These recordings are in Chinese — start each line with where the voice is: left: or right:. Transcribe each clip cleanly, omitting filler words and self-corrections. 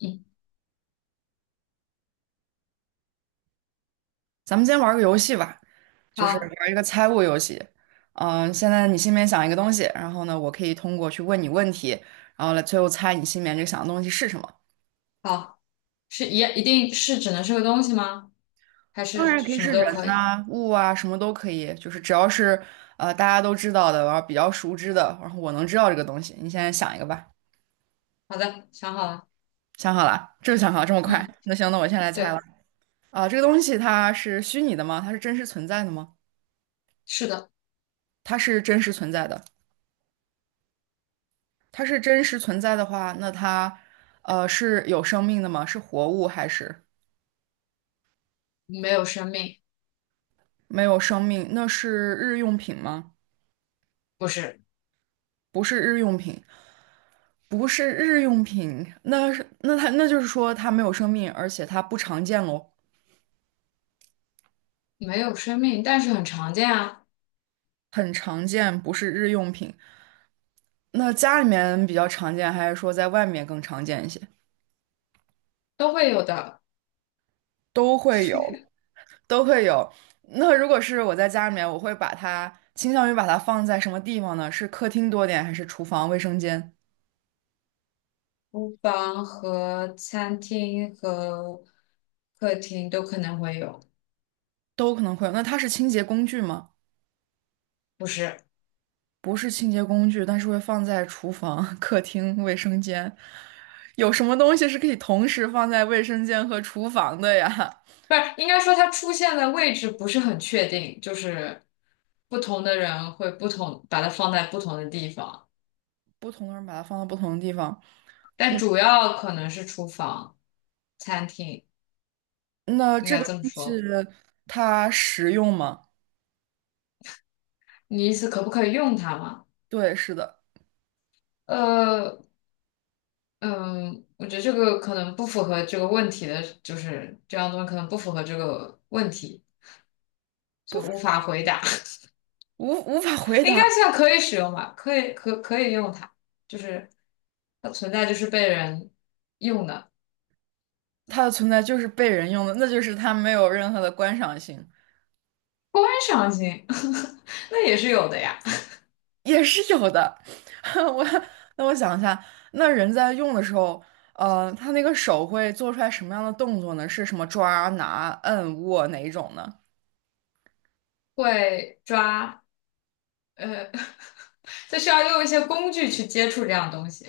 left: 嗯，
right: 咱们今天玩个游戏吧，就是
left: 好，
right: 玩一个猜物游戏。现在你心里面想一个东西，然后呢，我可以通过去问你问题，然后来最后猜你心里面这个想的东西是什么。
left: 好是一定是只能是个东西吗？还
right: 当
left: 是
right: 然可以
left: 什么
right: 是
left: 都
right: 人
left: 可以？
right: 呐、物啊，什么都可以，就是只要是大家都知道的，然后比较熟知的，然后我能知道这个东西。你现在想一个吧，
left: 好的，想好了。
right: 想好了，这就想好了，这么快？
left: 嗯，
right: 那行，那我先来猜了。
left: 对，
right: 啊、这个东西它是虚拟的吗？它是真实存在的吗？
left: 是的。
right: 它是真实存在的。它是真实存在的话，那它，是有生命的吗？是活物还是
left: 没有生命。
right: 没有生命？那是日用品吗？
left: 不是。
right: 不是日用品，不是日用品，那就是说它没有生命，而且它不常见喽，
left: 没有生命，但是很常见啊。
right: 很常见，不是日用品。那家里面比较常见，还是说在外面更常见一些？
left: 都会有的。
right: 都会有，都会有。那如果是我在家里面，我会把它倾向于把它放在什么地方呢？是客厅多点，还是厨房、卫生间？
left: 厨房和餐厅和客厅都可能会有。
right: 都可能会有。那它是清洁工具吗？
left: 不是。
right: 不是清洁工具，但是会放在厨房、客厅、卫生间。有什么东西是可以同时放在卫生间和厨房的呀？
left: 不是，应该说它出现的位置不是很确定，就是不同的人会不同，把它放在不同的地方。
right: 不同的人把它放到不同的地方。
left: 但
right: 嗯，
left: 主要可能是厨房。餐厅，
right: 那
left: 应
right: 这
left: 该
right: 个
left: 这么
right: 东西
left: 说。
right: 它实用吗？
left: 你意思可不可以用它吗？
right: 对，是的，
left: 呃，嗯，我觉得这个可能不符合这个问题的，就是这样东西可能不符合这个问题，就无法回答。
right: 无法回
left: 应该
right: 答。
left: 算可以使用吧，可以用它，就是它存在就是被人用的。
right: 它的存在就是被人用的，那就是它没有任何的观赏性。
left: 观赏性，那也是有的呀。
right: 也是有的。我那我想一下，那人在用的时候，他那个手会做出来什么样的动作呢？是什么抓、拿、摁、握哪一种呢？
left: 会抓，呃，就需要用一些工具去接触这样东西。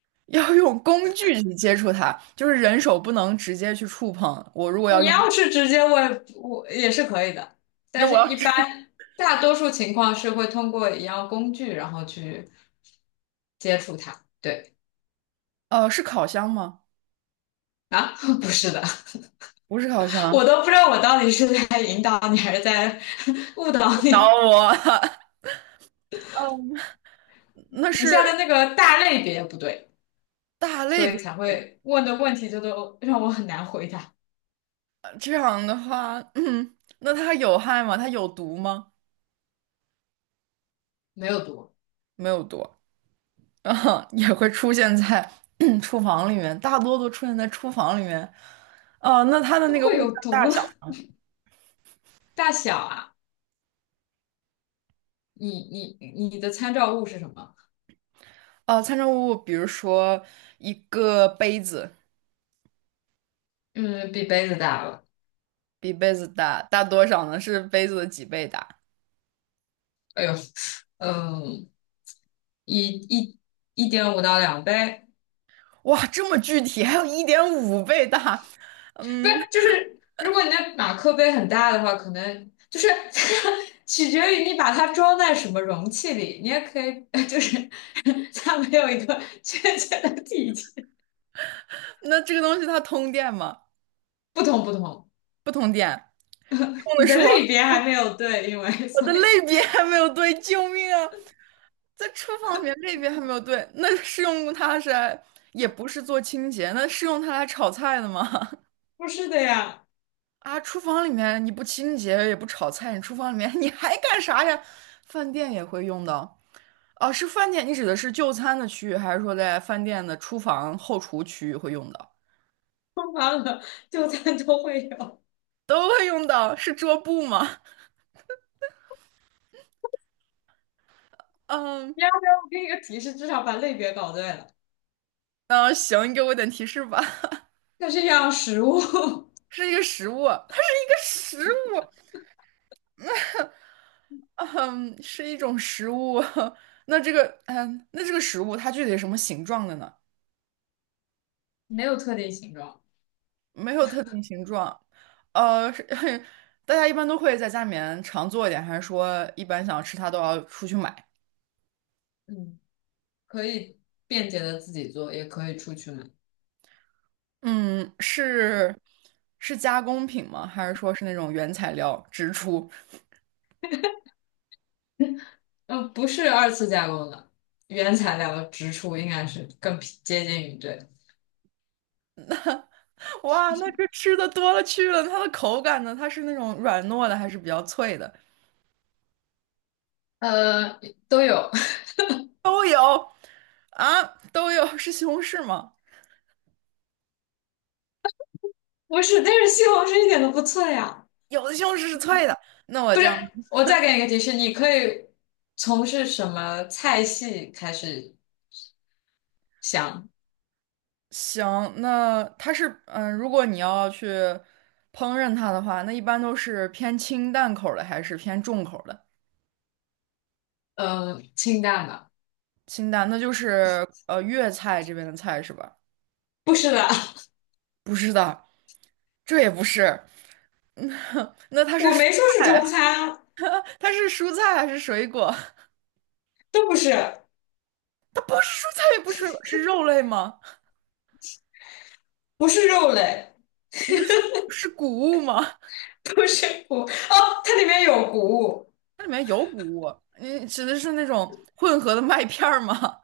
right: 要用工具去接触它，就是人手不能直接去触碰。我如果要
left: 你
right: 用，
left: 要是直接问我也是可以的，但
right: 那我
left: 是
right: 要
left: 一
right: 是
left: 般大多数情况是会通过一样工具，然后去接触它。对
right: 呃 是烤箱吗？
left: 啊，不是的，
right: 不是烤
left: 我
right: 箱，
left: 都不知道我到底是在引导你还是在 误导
right: 不找
left: 你。
right: 我，那
left: 你下
right: 是
left: 的那个大类别不对，
right: 大类
left: 所以
right: 别。
left: 才会问的问题就都让我很难回答。
right: 这样的话，那它有害吗？它有毒吗？
left: 没有毒。
right: 没有毒。啊，也会出现在 厨房里面，大多都出现在厨房里面。啊，那它的
left: 怎
right: 那
left: 么
right: 个物
left: 会
right: 题
left: 有
right: 大
left: 毒呢？
right: 小，
left: 大小啊，你的参照物是什么？
right: 啊，参照物，比如说一个杯子
left: 嗯，比杯子大了。
right: 比杯子大，大多少呢？是杯子的几倍大？
left: 哎呦。嗯。一一1.5到2杯。
right: 哇，这么具体，还有一点五倍大。
left: 不是，
right: 嗯，
left: 就是如果你的马克杯很大的话，可能就是 取决于你把它装在什么容器里。你也可以，就是它没有一个确切的体积。
right: 那这个东西它通电吗？
left: 不同不同。
right: 用的
left: 你的
right: 时候，
left: 类别还没有对，因为
right: 我
left: 所
right: 的
left: 以
right: 类别还没有对，救命啊！在厨房里面类别还没有对，那是用它是来，也不是做清洁，那是用它来炒菜的吗？
left: 不是的呀，
right: 啊，厨房里面你不清洁也不炒菜，你厨房里面 你还干啥呀？饭店也会用到。哦，是饭店，你指的是就餐的区域，还是说在饭店的厨房后厨区域会用到？
left: 通常的就餐都会有。
right: 都会用到，是桌布吗？嗯，
left: 你要不要我给你个提示，至少把类别搞对了？
right: 嗯，行，你给我点提示吧。
left: 它是一样食物。
right: 是一个食物，它是一个食物，嗯，是一种食物。那这个食物它具体是什么形状的呢？
left: 没有特定形状。
right: 没有特定形状，呃，是 大家一般都会在家里面常做一点，还是说一般想要吃它都要出去买？
left: 嗯。可以便捷的自己做，也可以出去买。
right: 嗯，是是加工品吗？还是说是那种原材料直出？
left: 不是二次加工的，原材料直出应该是更匹接近于这。
right: 哇，那这吃的多了去了，它的口感呢？它是那种软糯的，还是比较脆的？
left: 呃，都有。
right: 都有啊，都有。是西红柿吗？
left: 不是，但是西红柿一点都不脆呀。
right: 有的西红柿是脆的，那我
left: 不
right: 这
left: 是，
right: 样。
left: 我再给你一个提示，你可以从事什么菜系开始想？
right: 行，那它是如果你要去烹饪它的话，那一般都是偏清淡口儿的还是偏重口儿的？
left: 清淡的。
right: 清淡，那就是粤菜这边的菜是吧？
left: 不是的，
right: 不是的，这也不是。那 它是
left: 我
right: 蔬
left: 没说是中
right: 菜，
left: 餐啊。
right: 它是蔬菜还是水果？
left: 都不是。
right: 不是蔬菜，也不是水果，是肉类吗？
left: 不是肉类。
right: 是谷物吗？
left: 不是谷，哦，它里面有谷物。
right: 它里面有谷物，你指的是那种混合的麦片儿吗？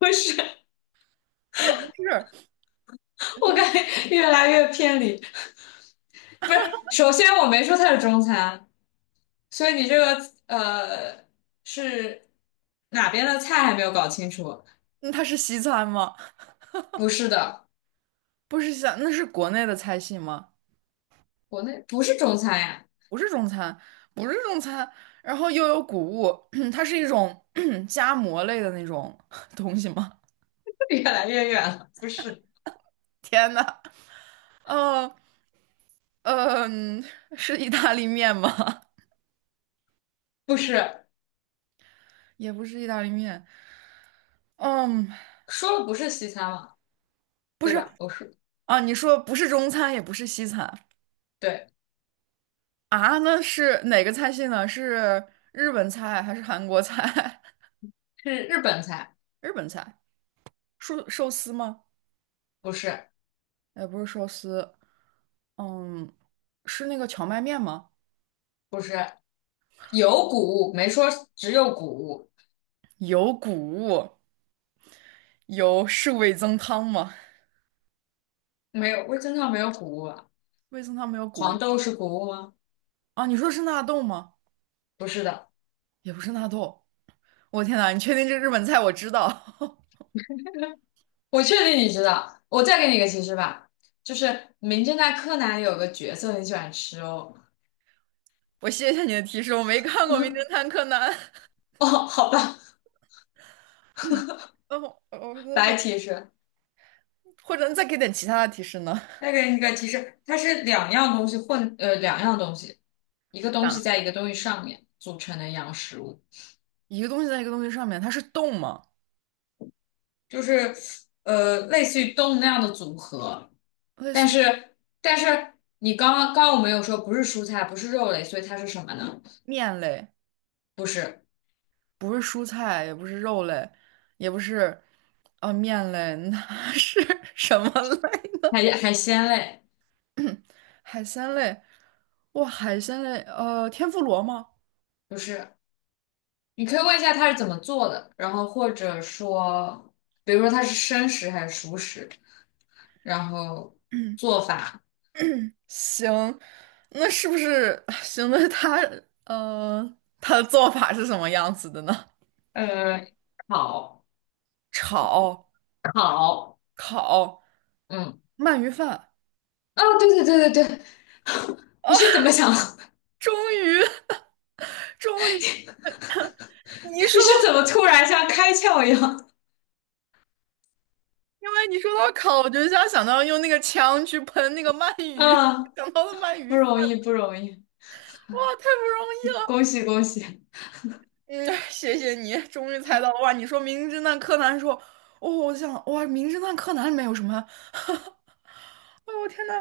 left: 不是。
right: 也不是，
left: 我感觉越来越偏离。不是，首先我没说它是中餐，所以你这个呃是哪边的菜还没有搞清楚。
right: 那它是西餐吗？
left: 不是的。
right: 不是西餐，那是国内的菜系吗？
left: 国内不是中餐呀。
right: 不是中餐，不是中餐，然后又有谷物，它是一种 夹馍类的那种 东西吗？
left: 越来越远了。不是。
right: 天呐，呃呃，嗯、是意大利面吗？
left: 不是，
right: 也不是意大利面，嗯，
left: 说了不是西餐嘛，
right: 不
left: 对
right: 是
left: 吧？不是，
right: 啊，你说不是中餐，也不是西餐
left: 对，
right: 啊，那是哪个菜系呢？是日本菜还是韩国菜？
left: 是日本菜。
right: 日本菜，寿司吗？
left: 不是。
right: 也不是寿司，嗯，是那个荞麦面吗？
left: 不是，有谷物，没说只有谷物。
right: 有谷物。是味增汤吗？
left: 没有味噌汤没有谷物啊。
right: 味增汤没有谷
left: 黄
right: 物
left: 豆是谷物吗？
right: 啊？你说是纳豆吗？
left: 不是的。
right: 也不是纳豆。我天呐，你确定这日本菜我知道？
left: 我确定你知道。我再给你一个提示吧，就是《名侦探柯南》里有个角色很喜欢吃哦。
right: 我谢谢你的提示，我没看过《名 侦探柯南》。
left: 哦，好吧。
right: 哦，我就在
left: 白
right: 想，
left: 提示。
right: 或者你再给点其他的提示呢？
left: 再给你一个提示，它是两样东西混，两样东西，一个东西
right: 啊
left: 在一个东西上面组成的一样食物，
right: 一个东西在一个东西上面，它是动吗？
left: 就是类似于动物那样的组合。
right: 类
left: 但
right: 似于
left: 是，但是你刚刚我们有说不是蔬菜，不是肉类，所以它是什么呢？
right: 面类，
left: 不是
right: 不是蔬菜，也不是肉类，也不是啊、面类，那是 什么类呢？
left: 海鲜类。
right: 海鲜类，哇，海鲜类，天妇罗吗？
left: 不是。你可以问一下它是怎么做的，然后或者说，比如说它是生食还是熟食，然后做法。
right: 行，那是不是 行？他的做法是什么样子的呢？
left: 呃，烤
right: 炒、
left: 烤。
right: 烤、
left: 嗯。
right: 鳗鱼饭
left: 哦，对对对对对，你
right: 啊！
left: 是怎么想？
right: 终于，终于，你一
left: 你
right: 说到，
left: 是怎么突然像开窍一样？
right: 因为你说到烤，我就想到用那个枪去喷那个鳗鱼，
left: 啊，
right: 想到了鳗鱼
left: 不
right: 饭，
left: 容易不容易，
right: 哇，太不容易了！
left: 恭喜恭喜，
right: 嗯，谢谢你，终于猜到了哇！你说《名侦探柯南》说，哦，我想哇，《名侦探柯南》里面有什么？我天呐，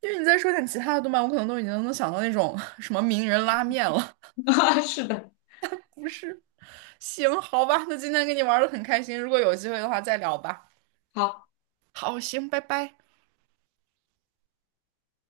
right: 因为你再说点其他的动漫，我可能都已经能想到那种 什么名人拉面了。
left: 啊，是的。
right: 不是，行，好吧，那今天跟你玩的很开心，如果有机会的话再聊吧。
left: 好。
right: 好，行，拜拜。